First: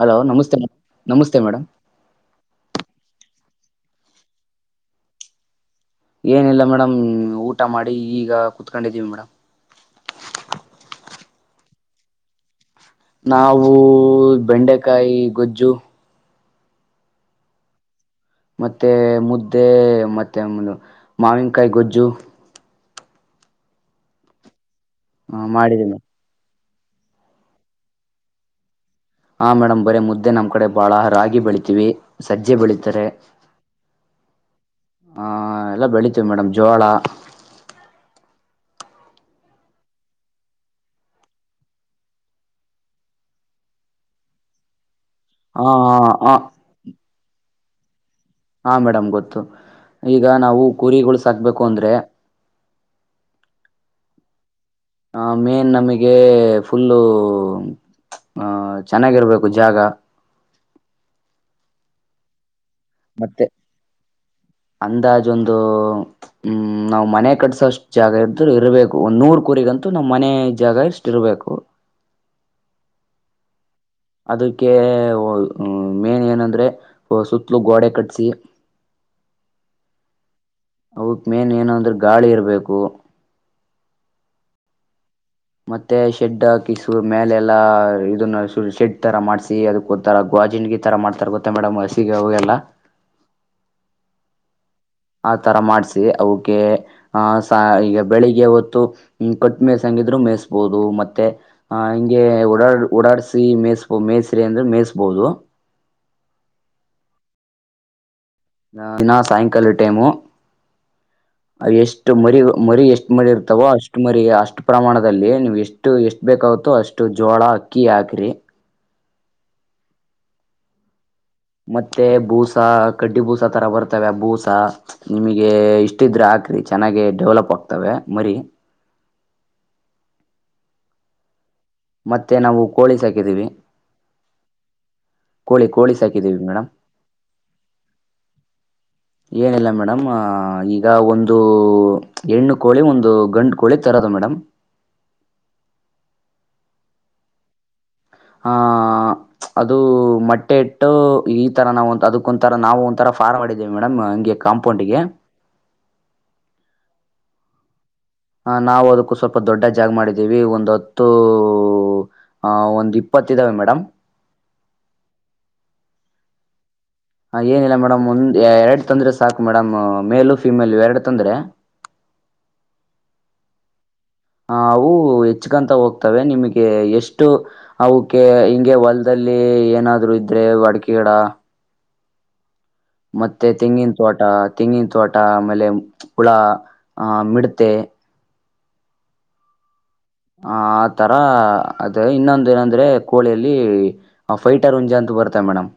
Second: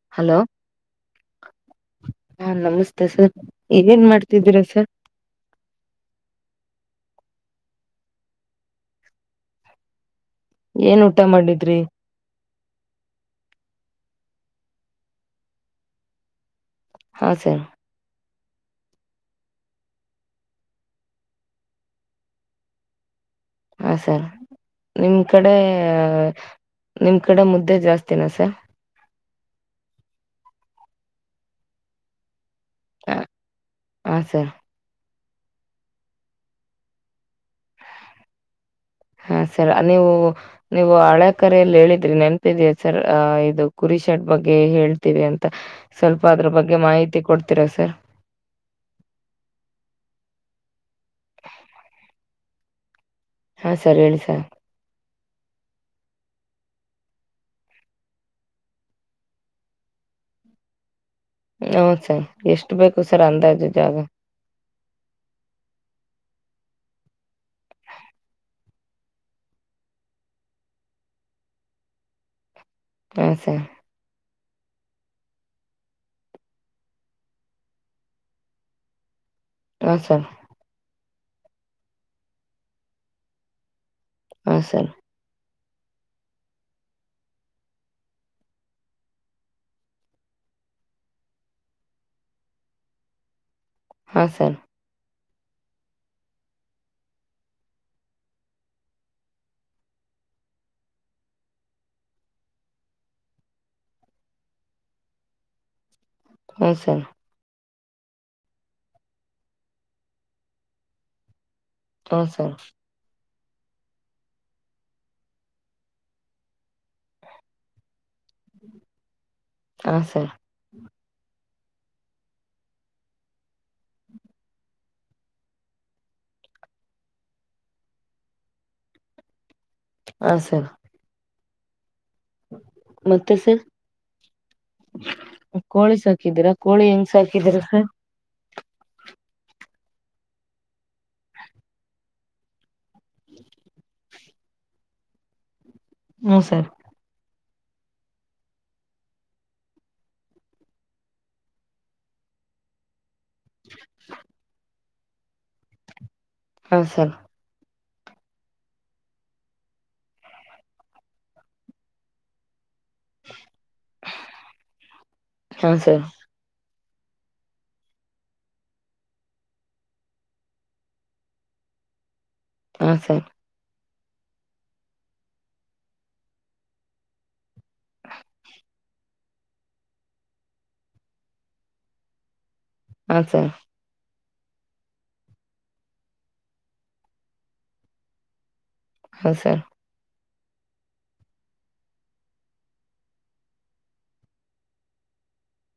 Hello ನಮಸ್ತೆ madam ನಮಸ್ತೆ madam. ಮತ್ತೆ ಸರ್ ಈಗೇನ್ ಮಾಡ್ತಿದ್ದೀರಾ ಸರ್. ಏನಿಲ್ಲ ಮೇಡಮ್ ಊಟ ಮಾಡಿ ಈಗ ಕುತ್ಕೊಂಡಿದ್ದೀವಿ ಮೇಡಮ್. ಏನ್ ಊಟ ಮಾಡಿದ್ರಿ. ನಾವೂ ಬೆಂಡೆಕಾಯಿ ಗೊಜ್ಜು. ಹಾ ಸರ್. ಮತ್ತೆ ಮುದ್ದೆ ಮತ್ತೆ ಮಾವಿನಕಾಯಿ ಗೊಜ್ಜು. ಹಾ ಸರ್. ನಿಮ್ ಕಡೆ. ಮಾಡಿದೀವಿ ಮೇಡಮ್ ನಿಮ್ ಕಡೆ ಮುದ್ದೆ ಜಾಸ್ತಿನ ಸರ್. ಆ ಮೇಡಮ್ ಬರೆ ಮುದ್ದೆ ನಮ್ ಕಡೆ ಬಾಳ ರಾಗಿ ಬೆಳಿತೀವಿ ಸಜ್ ಜ್ಜೆ ಬೆಳಿತಾರೆ. ಹಾ ಸರ್ ಹಾ ಎಲ್ಲ ಬೆಳಿತೀವಿ ಮೇಡಮ್ ಜೋಳ. ಹಾ ಸರ್ ನೀವು ನೀವು ಹಳೆ ಕರೆಯಲ್ಲಿ ಹೇಳಿದ್ರಿ ನೆನ್ಪಿದ್ಯ ಸರ್ ಅ ಇದು ಕುರಿ ಶೆಡ್ ಬಗ್ಗೆ ಹೇಳ್. ತ್ತಿದ್ಯಂತ ಆ ಸ್ವಲ್ಪ ಆ ಅದ್ರ ಬಗ್ಗೆ ಮಾಹಿತಿ ಕೊಡ್. ತಿರ ಸರ್. ಹಾ ಮೇಡಮ್ ಗೊತ್ತು ಈಗ ನಾವು ಕುರಿಗಳು ಸಾಕ್ಬೇಕು ಅಂದ್ರೆ. ಹಾ ಸರ್ ಹೇಳಿ ಸರ್. ಆ ಮೇನ್ ನಮಗೆ ಫುಲ್ಲು ಅ ಚೆನ್ನಾಗಿರ್ಬೇಕು ಜಾಗ. ಹೌದ್ ಸರ್ ಎಷ್ಟು. ಬೇಕು ಸರ್ ಮತ್ತೆ ಅಂದಾಜು ಜಾಗ ಅಂದಾಜು ಒಂದು. ಹ್ಮ್ ನಾವ್ ಮನೆ ಕಟ್ಸೋಷ್ಟು ಜಾಗ ಇದ್ರು ಇರ್ಬೇಕು ಒಂದ್ ನೂರ್ ಕುರಿಗಂತೂ ನಮ್ ಮನೆ ಜಾಗ ಇಷ್ಟು ಇರ್ಬೇಕು. ಹ ಸರ್. ಅದಕ್ಕೆ ಒ ಮೇನ್ ಏನಂದ್ರೆ ಸುತ್ತಲೂ ಗೋಡೆ ಕಟ್ಟ್ಸಿ. ಹ ಸರ್. ಅವಕ್ ಮೇನ್ ಏನು ಅಂದ್ರೆ ಗಾಳಿ ಇರಬೇಕು. ಹ ಸರ್. ಮತ್ತೆ ಶೆಡ್ ಹಾಕಿಸು ಮೇಲೆ ಎಲ್ಲಾ ಇದನ್ನ ಶು ಶೆಡ್ ತರ ಮಾಡ್ಸಿ ಅದಕ್ಕೊಥರ ಗ್ವಾಜಿಂಡಗಿ ತರ ಮಾಡ್ತಾರೆ ಗೊತ್ತ ಮೇಡಮ್ ಹಸಿಗೆ ಅವು ಎಲ್ಲ. ಹಾ ಸರ್. ಆ ತರ ಮಾಡ್ಸಿ ಅವುಕ್ಕೆ ಆ ಸ ಈಗ ಬೆಳಿಗ್ಗೆ ಹೊತ್ತು ಕಟ್ ಮೇಯ್ಸಂಗಿದ್ರು ಮೇಯಸ್ಬೋುದು ಮತ್ತೆ ಆ ಹಿಂಗೆ ಓಡಾಡ್ ಓಡಾಡ್ಸಿ ಮೇಯಸ್ಬೋ ಮೇಯಸ್ರಿ ಅಂದ್ರೆ ಮೇಯಸ್ಬಹುದು. ಹ್ಮ ಸರ್. ನ ದಿನ ಸಾಯಂಕಾಲ ಟೈಮು. ಎಷ್ಟು ಹ್ಮ ಮರಿ ಸರ್ ಮರಿ ಎಷ್ಟು ಮಾಡಿರ್. ತ್ತವೋ ಅಷ್ಟು ಮರಿ ಅಷ್ಟು ಪ್ರಮಾಣದಲ್ಲಿ ನೀವ್ ಎಷ್ಟು ಎಷ್ಟು ಬೇಕಾಗುತ್ತೋ ಅಷ್ಟು ಜೋಳ ಅಕ್ಕಿ ಹಾಕ್ರಿ. ಹ ಸರ್. ಮತ್ತೆ ಬೂಸ ಕಡ್ಡಿ ಬೂಸಾ ತರ ಬರ್ತವೆ ಆ ಬೂಸ ನಿಮಿಗೆ ಇಷ್ಟಿದ್ರೆ ಹಾಕ್ರಿ ಚೆನ್ನಾಗೆ ಡೆವಲಪ್ ಆಗ್ತವೆ ಮರಿ. ಹ ಸರ್. ಮತ್ತೆ ನಾವು ಕೋಳಿ ಮತ್ತೆ ಸಾಕಿದೀವಿ ಸರ್ ಕೋಳಿ ಸಾಕಿದೀರಾ ಕೋಳಿ ಹೆಂಗ್ ಸಾಕಿದೀರ ಸರ್. ಏನಿಲ್ಲ ಮೇಡಮ್ ಈಗ ಒಂದು ಹೆಣ್ಣು ಕೋಳಿ ಒಂದು ಗಂಡು ಕೋಳಿ ತರೋದ ಮೇಡಮ್. ಹ್ಮ್ ಸರ್. ಆ ಅದು ಮೊಟ್ಟೆ ಇಟ್ಟು ಈ ತರ ನಾವಂತ್ ಅದಕ್ಕೊಂತರ ನಾವು ಒಂಥರ. ಫಾರ್ಮ್ ಮಾಡಿದ್ದೇವಿ ಮೇಡಮ್ ಹಂಗೆ ಕಾಂಪೌಂಡ್ಗೆ. [unintelligible] ಹು ಸರ್. ಹ ನಾವು ಅದಕ್ಕೂ ಸ್ವಲ್ಪ ದೊಡ್ಡ ಜಾಗ ಮಾಡಿದ್ದೀವಿ ಒಂದ್ ಹತ್ತು ಅ ಒಂದ್. ಇಪ್ಪತ್ ಇದಾವೆ ಮೇಡಮ್. ಹಾ ಸರ್ ಹಾ ಏನಿಲ್ಲ ಮೇಡಮ್ ಒಂದ್ ಎರಡು ತಂದ್ರೆ ಸಾಕು ಮೇಡಮ್ ಮೇಲು ಫಿಮೇಲು ಎರಡು ತಂದ್ರೆ. ಹ ಸರ್. ಹ ಅವು ಹೆಚ್ಕಂತ ಹೋಗ್ತವೆ ನಿಮಗೆ ಎಷ್ಟು ಅವುಕ್ಕೆ ಹಿಂಗೆ ಹೊಲದಲ್ಲಿ ಏನಾದ್ರು ಇದ್ರೆ ವಡಕೆ ಗಿಡ. ಹಾ ಮತ್ತೆ ಸರ್ ತೆಂಗಿನ್ ತೋಟ. ತೆಂಗಿನ್ ತೋಟ ಆಮೇಲೆ ಹುಳ ಆ ಮಿಡ್ತೆ. ಹು ಸರ್. ಆ ಆತರ ಅದೇ ಇನ್ನೊಂದು ಏನಂದ್ರೆ ಕೋಳಿಯಲ್ಲಿ ಫೈಟರ್ ಉಂಜಾ ಅಂತ ಬರ್ತೆ ಮೇಡಮಂ.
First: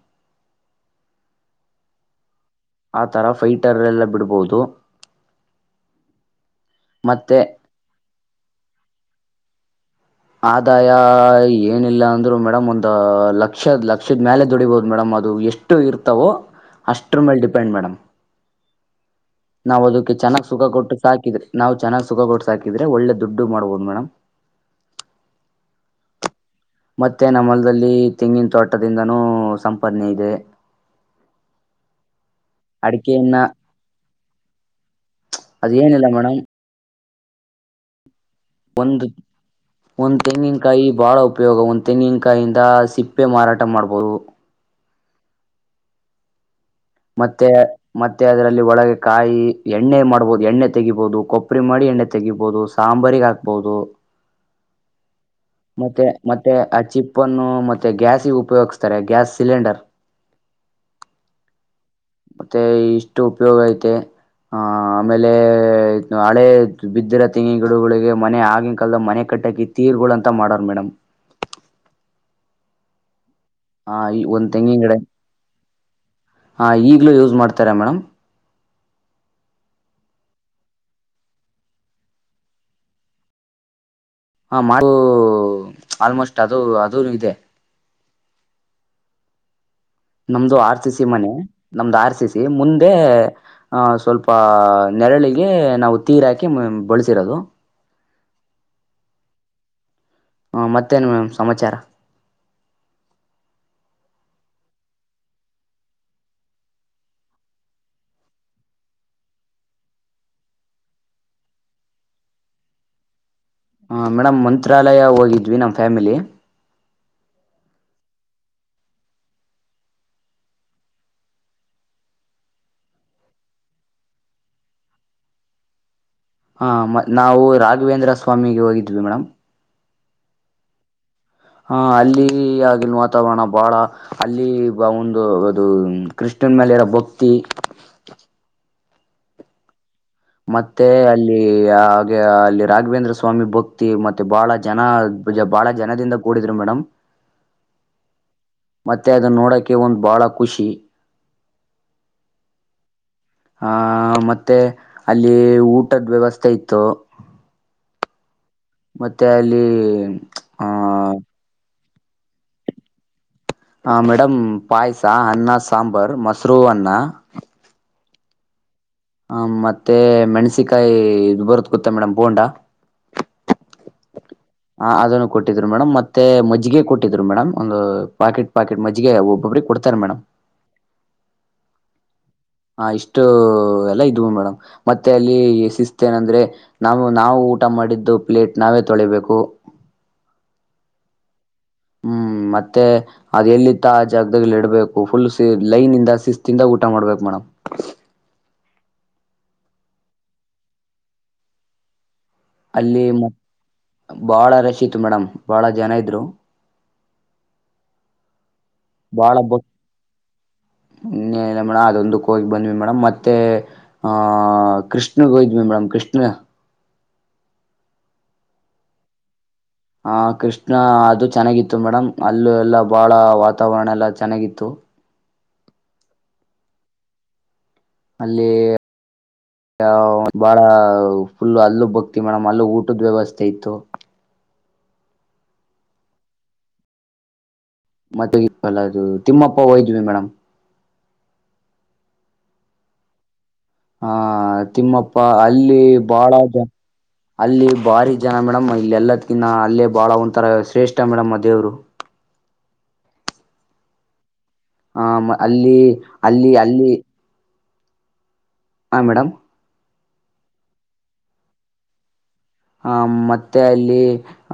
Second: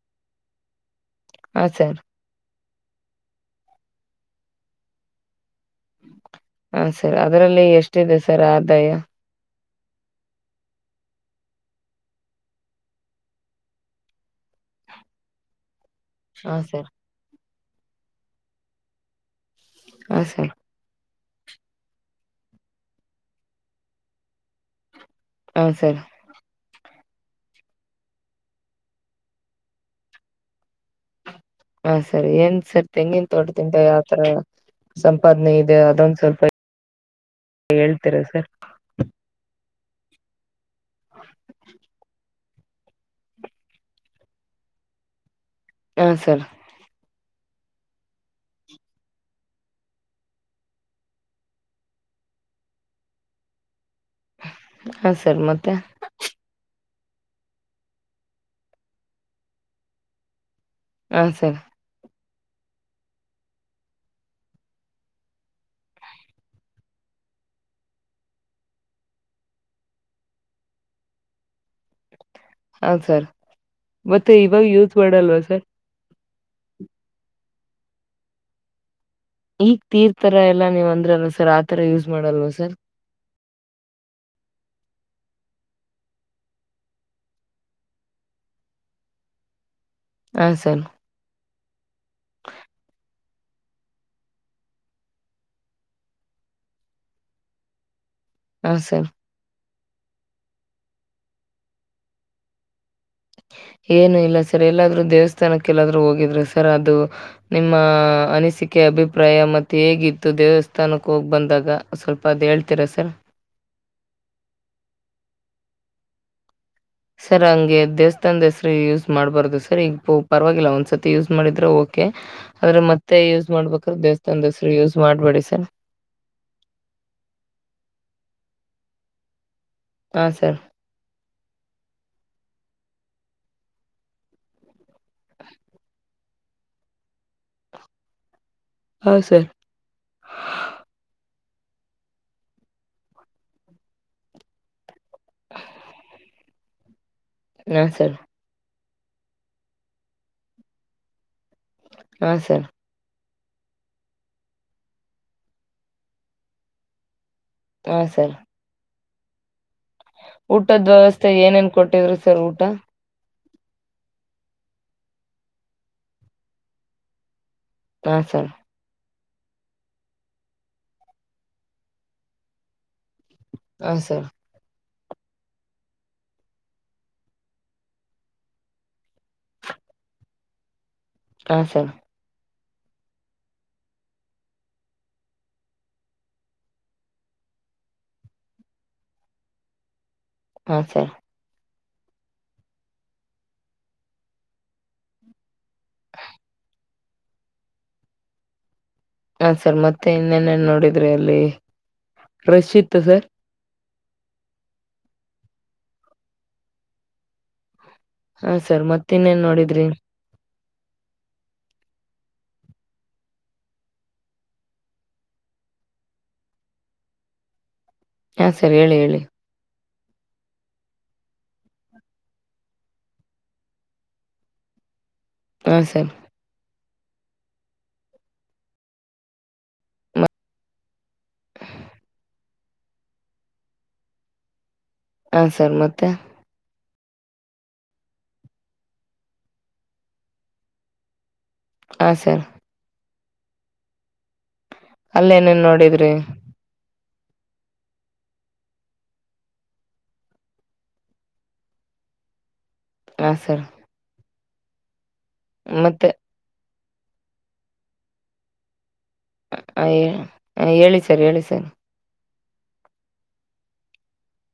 ಹ ಸರ್. ಆತರ ಫೈಟರ್ರೆಲ್ಲ ಬಿಡಬಹುದು. ಹ ಸರ್ ಅದರಲ್ಲಿ ಎಷ್ಟಿದೆ ಸರ್ ಆದಾಯ. ಆದಾಯ ಏನಿಲ್ಲ ಅಂದ್ರು ಮೇಡಮ್ ಒಂದು ಲಕ್ಷದ್ ಲಕ್ಷದ್ ಮ್ಯಾಲೆ ದುಡಿಬಹುದು ಮೇಡಮ್ ಅದು ಎಷ್ಟು. ಇರ್ತಾವೋ ಹಾ ಸರ್ ಅಷ್ಟ್ರ ಮೇಲೆ ಡಿ ಡಿಪೆಂಟ್ ಮೇಡಮ್. ನಾವ್ ಅದುಕ್ಕೆ ಹಾ ಚೆನ್ನಾಗ್ ಸರ್ ಸುಖ ಕೊಟ್ಟು. ಸಾಕಿದ್ರೆ ನಾವ್ ಚೆನಾಗ್ ಸುಖ ಕೊಟ್ಟ ಸಾಕಿದ್ರೆ ಒಳ್ಳೆ ದುಡ್ಡು ಮಾಡ್ಬೊದು ಮೇಡಮ್. ಹ ಸರ್. ಮತ್ತೆ ನಮ್ಮೊಲ್ದಲ್ಲಿ ತೆಂಗಿನ ತೋಟದಿಂದನೂ ಸಂಪಾದನೆ ಇದೆ. ಹಾ ಸರಿ ಏನ್ ಸರ್ ತೆಂಗಿನ ಅಡಿಕೆಯನ್ನ ತೋಟದಿಂದ ಯಾವ್ತರ ಸಂಪಾದನೆ ಇದೆ ಅದೇನಿಲ್ಲ ಅದೊಂದ ಮೇಡಮ್ ಸ್ವಲ್ಪ. ಹೇಳ್ತೀರಾ ಸರ್. ಒಂದು ಒಂದ್ತೆಂಗಿನ್ ಕಾಯಿ ಬಾಳ ಉಪಯೋಗ ಒಂದ್ ತೆಂಗಿನ್ಕ್ ಕಾಯಿಂದ ಸಿಪ್ಪೆ ಮಾರಾಟ ಮಾಡ್ಬೋದು. ಹಾ ಸರ್. ಮತ್ತೆ ಮತ್ತೆ ಅದರಲ್ಲಿ ಒಳಗೆ ಕಾಯಿ ಎಣ್ಣೆ ಮಾಡ್ಬೋದು ಎಣ್ಣೆ ತೆಗಿಬೋದು ಕೊಬ್ರಿ ಮಾಡಿ ಎಣ್ಣೆ ತೆಗಿಬೋದು, ಸಾಂಬಾರಿಗೆ ಹಾಕ್ಬೋದು. [inaudible] ಮತ್ತೆ ಮತ್ತೆ ಅಚಿಪ್ ಪ್ಪನ್ನು ಮತ್ತೆ ಗ್ಯಾಸಿಗೆ ಉಪಯೋಗಿಸ್ತಾರೆ ಗ್ಯಾಸ್ ಸಿಲಿಂಡರ್ ಹ ಸರ್. ಮತ್ತೆ ಇಷ್ಟು ಉಪಯೋಗ ಐತೆ ಆ ಆಮೇಲೆ ಹಳೆ ಬಿದ್ದಿರೋ ತಂಗಿನ್ಗಿಡಗಳಿಗೆ ಮನೆ ಆಗಿನ್ಕಾಲದಲ್ ಮನೆ ಕಟ್ಟಕ್ಕೆ ಈ ತೀರ್ಗಳು ಅಂತ ಮಾಡೋರ್ ಮೇಡಂ ಹೌದ್ ಸರ್. ಮತ್ತೆ ಒಂದ್ ಇವಾಗ್ ತೆಂಗಿನ ಗಿಡ ಯೂಸ್ ಮಾಡಲ್ವಾ ಸರ್. ಹಾ ಈಗ್ಲೂ ಯೂಸ್ ಮಾಡ್ತಾರೆ ಮೇಡಮ್ ಈಗ್ ತೀರ್ತರ ಎಲ್ಲ ನೀವು ಅಂದ್ರಲ್ಲ ಸರ್ ಆತರ ಯೂಸ್ ಮಾಡಲ್ವ ಸರ್. ಹಾ ಮಾಡ್ ಅದೂ ಆಲ್ಮೋಸ್ಟ್ ಅದು ಅದೂನು ಇದೆ. ಹಾ ನಮ್ದು ಆರ್ ಸರ್ ಸಿ ಸಿ ಮನೆ. ನಮ್ದು ಆರ್ ಸಿ ಸಿ ಮುಂದೆ ಅ ಸ್ವಲ್ಪ ನೆರಳಿಗೆ ನಾವು ತೀರ್ ಹಾಕಿ ಬಳಸಿರೋದು. ಹ ಸರ್. ಹಾ ಮತ್ತೇನ್ ಮೇಡಮ್ ಸಮಾಚಾರ? ಏನು ಇಲ್ಲ ಸರ್ ಎಲ್ಲಾದರೂ ದೇವಸ್ಥಾನಕ್ಕೆ ಎಲ್ಲಾದರೂ ಹೋಗಿದ್ರ ಸರ್ ಅದು ನಿಮ್ಮ ಅನಿಸಿಕೆ ಅಭಿಪ್ರಾಯ ಮತ್ತು ಹೇಗಿತ್ತು ದೇವಸ್ಥಾನಕ್ಕೆ ಹೋಗ್ಬಂದಾಗ ಸ್ವಲ್ಪ ಅದು ಹೇಳ್ತೀರಾ ಸರ್? ಹ ಮೇಡಮ್ ಮಂತ್ರಾಲಯ ಹೋಗಿದ್ವಿ ನಮ್ ಫ್ಯಾಮಿಲಿ. ಸರ್ ಹಂಗೆ ದೇವಸ್ಥಾನ್ದ್ ಹೆಸರು ಯೂಸ್ ಮಾಡಬಾರ್ದು ಸರ್ ಈಗ ಪ ಪರವಾಗಿಲ್ಲ ಒಂದ್ಸರ್ತಿ ಯೂಸ್ ಮಾಡಿದ್ರೆ ಓಕೆ ಆದರೆ ಮತ್ತೆ ಯೂಸ್ ಮಾಡ್ಬೇಕಾದ್ರೆ ದೇವಸ್ಥಾನ್ದ್ ಹೆಸರು ಯೂಸ್ ಮಾಡಬೇಡಿ ಸರ್. ಹಾ ಮ ನಾವು ರಾಘವೇಂದ್ರ ಸ್ವಾಮಿಗೆ ಹೋಗಿದ್ವಿ ಮೇಡಮ್. ಹಾ ಸರ್. ಹಾ ಅಲ್ಲಿ ಆಗಿನ್ ವಾತಾವರಣ ಬಾಳ ಅಲ್ಲಿ ಬ ಒಂದು ಅದು ಕೃಷ್ಣನ್ ಮೇಲೆ ಇರೋ ಭಕ್ತಿ ಹಾ ಸರ್. ಮತ್ತೆ ಅಲ್ಲಿ ಹಾಗೆ ಅಲ್ಲಿ ರಾಘವೇಂದ್ರ ಸ್ವಾಮಿ ಭಕ್ತಿ ಮತ್ತೆ ಬಹಳ ಜನ ಬ್ಜ ಬಹಳ ಜನದಿಂದ ಕೂಡಿದ್ರು ಮೇಡಮ್. ಹ ಸರ್. ಮತ್ತೆ ಅದನ್ನೋಡಕ್ಕೆ ಒಂದ್ ಬಾಳ ಖುಷಿ. ಹಾ ಸರ್. ಹಾ ಮತ್ತೆ ಅಲ್ಲಿ ಊಟದ್ ವ್ಯವಸ್ಥೆ ಇತ್ತು. ಹಾ ಸರ್. ಮತ್ತೆ ಅಲ್ಲಿ ಊಟದ್ ವ್ಯವಸ್ಥೆ ಏನೇನ್ ಕೊಟ್ ಟಿವ್ರು ಸರ್ ಊಟ ಹ ಮೇಡಮ್ ಪಾಯಾಸ ಅನ್ನ ಸಾಂಬಾರ್ ಮೊಸರು ಅನ್ನ. ಹಾ ಸರ್. ಹ ಮತ್ತೆ ಮೆಣಸಿಕಾಯಿ ಇದು ಬರುತ್ ಗೊತ್ತಾ ಮೇಡಮ್ ಬೊಂಡಾ. ಹ ಸರ್. ಹಾ ಅದನ್ನು ಕೊಟ್ಟಿದ್ರು ಮೇಡಮ್ ಮತ್ತೆ ಮಜ್ಜಗೆ ಕೊಟ್ಟಿದ್ರು ಮೇಡಮ್, ಒಂದು ಪಾಕೆಟ್ ಪಾಕೆಟ್ ಮಜ್ಜಿಗೆ ಒಬ್ಬೊಬ್ರಿಗೆ ಕೊಡ್ತಾರೆ ಮೇಡಮ್. ಹಾ ಸರ್. ಹಾ ಇಷ್ಟು ಎಲ್ಲ ಇದ್ವು ಮೇಡಮ್ ಮತ್ತೆ ಅಲ್ಲಿ ಶಿಸ್ತ ನಂದ್ರೆ ನಾವು ನಾವು ಊಟ ಮಾಡಿದ್ದು ಪ್ಲೇಟ್ ನಾವೇ ತೊಳಿಬೇಕು. ಹಾ ಸರ್. ಹ್ಮ್ ಮತ್ತೆ ಅದ ಎಲ್ಲಿತ್ತ ಆ ಜಾಗದಲಿ ಇಡ್ಬೇಕು ಫುಲ್ ಲೈನ್ ಇಂದ ಶಿಸ್ತಿಂದ ಊಟ ಮಾಡ್ಬೇಕು ಮೇಡಮ್. ಹಾ ಸರ್ ಮತ್ತೆ ಇನ್ನೇನೇನ್ ನೋಡಿದ್ರಿ ಅಲ್ಲಿ. ರಶೀತ್ತು ಸರ್. ಬಾಳ ರಶೀತ್ ಮೇಡಮ್ ಬಾಳ ಜನ ಇದ್ರು. ಹಾ ಸರ್ ಮತ್ತ ಇನ್ನೇನ್ ನೋಡಿದ್ರಿ. ಇನ್ನೇಲ್ಲ ಮೇಡಮ್ ಅದೊಂದಕ್ಕ ಹೋಗಿ ಬಂದ್ವಿ ಮೇಡಮ್ ಮತ್ತೆ ಆಹ್ ಕೃಷ್ಣಗೋಯಿದ್ವಿ ಮೇಡಮ್ ಕೃಷ್ಣ ಹಾ ಸರಿ ಹೇಳಿ ಹೇಳಿ. ಹ ಕೃಷ್ಣ ಅದು ಚೆನ್ನಾಗಿತ್ತು ಮೇಡಮ್ ಅಲ್ಲ ಎಲ್ಲ ಬಾಳ ವಾತಾವರಣ ಎಲ್ಲ ಚೆನ್ನಾಗಿತ್ತು. ಹಾ ಸರ್. ಅಲ್ಲಿ ಬಾಳ ಫುಲ್ಲ ಅಲ್ಲೂ ಬಕ್ತಿ ಮೇಡಮ್ ಅಲ್ಲೂ ಊಟದ ವ್ಯವಸ್ಥೆ ಇತ್ತು. ಹಾ ಸರ್ ಮತ್ತೆ. ಮತ್ತೆಲ್ಲದು ತಿಮ್ಮಪ್ಪ ಹಯದ್ವಿ ಮೇಡಮ್. ಹ ಸರ್. ಹಾ. ತಿಮ್ಮಪ್ಪ ಅಲ್ಲೇನೇನ್ ಅಲ್ಲಿ ನೋಡಿದ್ರಿ ಬಾಳ ಜನ. ಅಲ್ಲಿ ಬಾರಿ ಜನ ಮೇಡಮ್ ಇಲ್ಲ ಎಲ್ಲದಕಿನ್ನ ಅಲ್ಲೇ ಬಾಳ ಒಂಥರ ಶ್ರೇಷ್ಠ ಮೇಡಮ್ ಅ ದೇವ್ರು. ಹಾ ಸರ್. ಆ ಅಲ್ಲಿ ಮತ್ತೆ ಅಲ್ಲಿ ಅಲ್ಲಿ. ಹಾ ಮೇಡಮ. ಹಾಂ ಹೇಳ ಹೇಳಿ ಸರ್ ಹೇಳಿ ಸರ್. ಆ ಮತ್ತೆ ಅಲ್ಲಿ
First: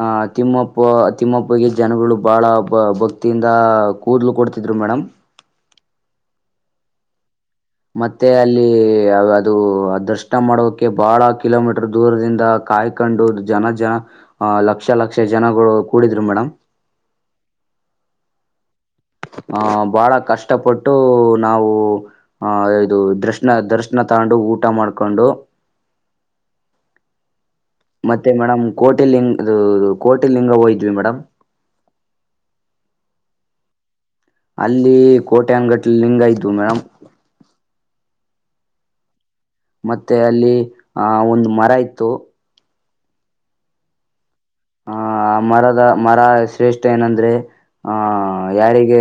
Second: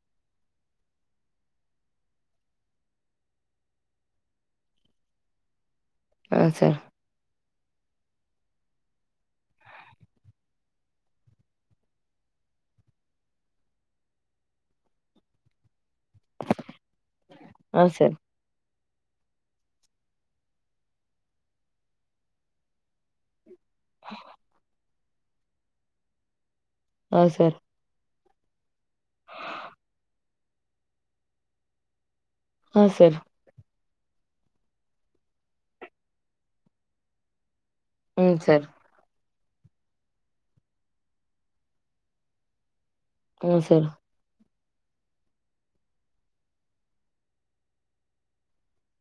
ಆಹ ತಿಮ್ಮಪ್ಪ ತಿಮ್ಮಪ್ಪಗೆ ಜನಗಳು ಬಹಳ ಭಕ್ತಿಯಿಂದ ಕೂದಲು ಕೊಡ್ತಿದ್ರು ಮೇಡಮಂ. ಹ ಸರಿ. ಮತ್ತೆ ಅಲ್ಲಿ ಅದು ದರ್ಶನ ಮಾಡೋಕೆ ಬಹಳ ಕಿಲೋಮೀಟರ್ ದೂರದಿಂದ ಕಾಯ್ಕೊಂಡು ಜನ ಜನ ಅಹ ಲಕ್ಷ ಲಕ್ಷ ಜನಗಳು. ಕೂಡಿದ್ರು ಮೇಡಮ್. ಹ ಸರಿ. ಆಹ ಬಾಳ ಕಷ್ಟಪಟ್ಟು ನಾವು ಆಹ ಇದು ದರ್ಶನ ತಗಂಡು ಊಟ ಮಾಡಕೊ ಕೊಂಡು ಹ ಸರ್. ಮತ್ತೆ ಮೇಡಮ್ ಕೋಟಿಲಿಂಗ ಕೋಟಿಲಿಂಗ ಹೋಯಿದ್ವಿ ಮೇಡಮ್. ಹಾ ಸರ. ಅಲ್ಲಿ ಕೋಟೆ ಅಂಗಟ್ಟಲಿ ಲಿಂಗ ಇದ್ವು ಮೇಡಂ. ಹ್ಮ್ ಸರ್. ಮತ್ತೆ ಅಲ್ಲಿ ಆಹ ಒಂದು ಮರ ಇತ್ತು. ಹ್ಮ ಸರಿ. ಆಹ ಮರದ ಮರ ಶ್ರೇಷ್ಠ ಏನಂದ್ರೆ ಆಹ್ ಯಾರಿಗೆ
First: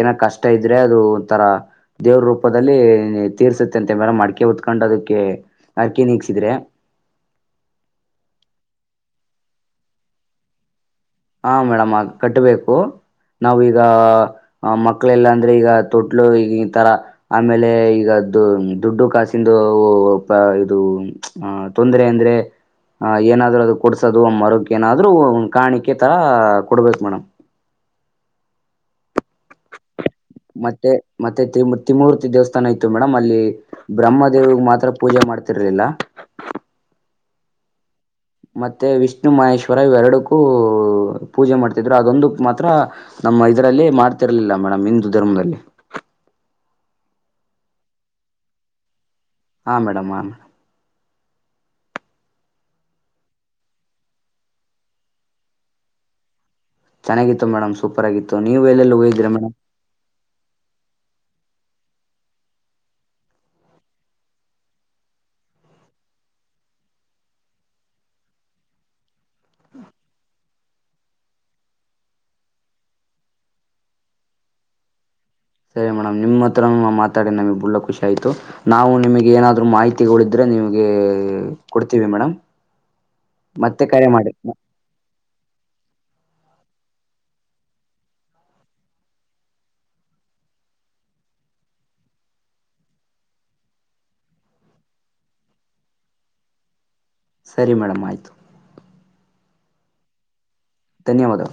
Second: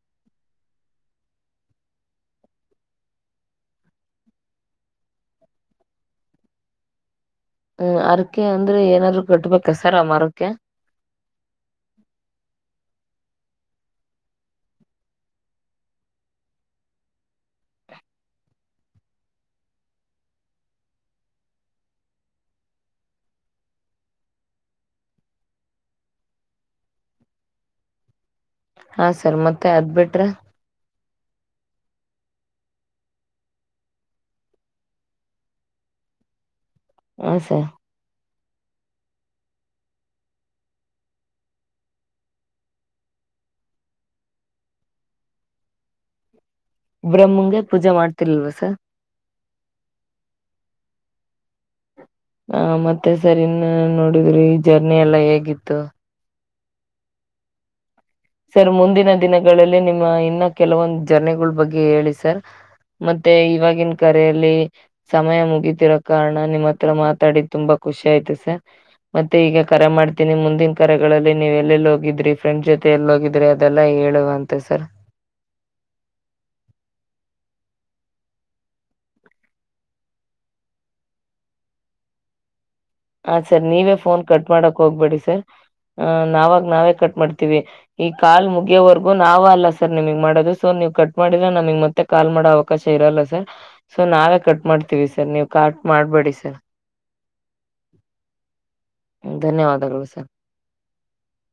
ಏನ ಕಷ್ಟ ಇದ್ರೆ ಅದು ಒಂಥರ ದೇವ್ರ ರೂಪದಲ್ಲಿ ತೀರ್ಸುತ್ತೆ ಅಂತ ಮೇಲೆ ಮಡಕೆ ಹೊತ್ಕೊಂಡ್ ಅದಕ್ಕೆ ಅಕ್ಕಿ ನೀಗ್ಸಿದ್ರೆ. ಹೂ ಹರಕೆ ಅಂದ್ರೆ ಏನಾದ್ರು ಕಟ್ಬೇಕ ಸರ್ ಆ ಮರುಕ್ಕೆ. ಹ ಮೇಡಮ್ ಆ ಕಟ್ಬೇಕು ನಾವೀಗ ಅ ಮಕ್ಳೆಲ್ಲ ಅಂದ್ರೆ ಈಗ ತೊಟ್ಲು ಈ ಈ ತರ ಆಮೇಲೆ ಈಗದು ದುಡ್ಡು ಕಾಸಿಂದು ಉ ಉಪ ಇದು ಅ ತೊಂದರೆ ಅಂದ್ರೆ ಆ ಏನಾದ್ರು ಅದು ಕೊಡ್ಸೋದು ಮರಕ್ ಏನಾದ್ರು ಕಾಣಿಕೆ ಕೆ ತರ ಕೊಡ್ಬೇಕು ಮೇಡಮ್. ಹಾ ಸರ್ ಮತ್ತೆ ಅದ್ಬಿಟ್ ಮತ್ತೆ ಮತ್ತೆ ತಿಮ್ ತಿಮೂರ್ತಿ ದೇವಸ್ ತಾನ ಇತ್ತು ಮೇಡಮ್ ಅಲ್ಲಿ ಬ್ರಹ್ಮ ದೇವ್ರಿಗೆ ಮಾತ್ರ ಪೂಜೆ ಮಾಡ್ತಿರ್ಲಿಲ್ಲ ಹು ಸರ್. ಮತ್ತೆ ವಿಷ್ಣು ಮಹೇಶ್ವರ ಇವ್ ಎರಡಕ್ಕೂ ಊ ಪೂಜೆ ಮಾಡ್ತಿದ್ರು ಅದೊಂದಕ್ ಮಾತ್ರ ನಮ್ಮ ಇದರಲ್ಲಿ ಮಾಡ್ತಿರ್ಲಿಲ್ಲ ಮೇಡಮ್ ಹಿಂದೂ ಧರ್ಮದಲ್ಲಿ. ಬ್ರಹ್ಮಂಗೆ ಪೂಜೆ ಮಾಡ್ತಿಲಿರ್ಲ್ವ ಸರ್. ಹಾ ಮೇಡಮ್ ಹಾ ಮೇಡಮ್. ಹಾ ಮತ್ತೆ ಸರ್ [unintelligible] ಜರ್ನಿ ಎಲ್ಲಾ ಹೇಗಿತ್ತು. ಚೆನ್ನಾಗಿತ್ತು ಮೇಡಮ್. ಸೂಪರ್ ಆಗಿತ್ತು ನೀವು ಸರ್ ಎಲ್ಲೆಲ್ಲಿ ಮುಂದಿನ ಹೋಗಿದ್ದೀರಾ ಮೇಡಮ್ ದಿನಗಳಲ್ಲಿ ನಿಮ್ಮ ಇನ್ನ ಕೆಲವೊಂದ ಜರ್ನಿಗಳ ಬಗ್ಗೆ ಗೆ ಹೇಳಿ ಸರ್ ಮತ್ತೆ ಇವಾಗಿನ ಕರೆಯಲ್ಲಿ ಸಮಯ ಮುಗೀತಿರೋ ಕಾರಣ ನಿಮ್ಮ್ ಹತ್ರ ಮಾತಾಡಿದ್ ತುಂಬಾ ಖುಷಿ ಆಯ್ತು ಸರ್ ಮತ್ತೆ ಈಗ ಕರೆ ಮಾಡ್ತೀನಿ ಮುಂದಿನ್ ಕರೆಗಳಲ್ಲಿ ನೀವ್ ಎಲ್ಲೆಲ್ಲಿ ಹೋಗಿದ್ರಿ ಫ್ರೆಂಡ್ಸ್ ಜೊತೆ ತ್ತೆ ಎಲ್ಲಿ ಹೋಗಿದ್ರಿ ಅದೆಲ್ಲ ಹೇಳುವಂತೆ ಸರ್. ಸರಿ ಮೇಡಮ್ ನಿಮ್ಮ ಹತ್ರನು ನಾವ್ ಮಾತಾಡಿ ನಮಗ್ ಬುಳ್ಳ ಖುಷಿ ಆಯ್ತು ನಾವು ನಿಮಗೆ ಏನಾದ್ರು ಮಾಹಿತಿಗೊಳಿದ್ರೆ ನಿಮಗೆ ಎ ಕೊಡ್ತೀವಿ ಮೇಡಮ್. ಹ ಸರ್ ಮತ್ತೆ ನೀವೇ ಕರೆ ಫೋನ್ ಮಾಡಿ ಕಟ್ ಮಾಡಕ್ ಹೋಗ್ಬೇಡಿ ಸರ್ ಅ ನಾವಾಗ್ ನಾವೇ ಕಟ್ ಮಾಡ್ತೀವಿ ಈ ಕಾಲ್ ಮುಗಿಯೋವರೆಗೂ ನಾವ ಅಲ್ಲ ಸರ್ ನಿಮಗ್ ಮಾಡೋದು ಸೊ ನೀವ್ ಕಟ್ ಮಾಡಿದ್ರ ನಮಗ್ ಮತ್ತೆ ಕಾಲ್ ಮಾಡೋ ಅವಕಾಶ ಇರಲ್ಲ ಸರ್ ಸೊ ನಾವೇ ಕಟ್ ಮಾಡ್ತೀವಿ ಸರ್ ನೀವ್ ಕಟ್ ಮಾಡ್ಬೇಡಿ ಸರ್. ಸರಿ ಮೇಡಮ್ ಆಯ್ತು. ಧನ್ಯವಾದಗಳು ಸರ್. ಧನ್ಯವಾದ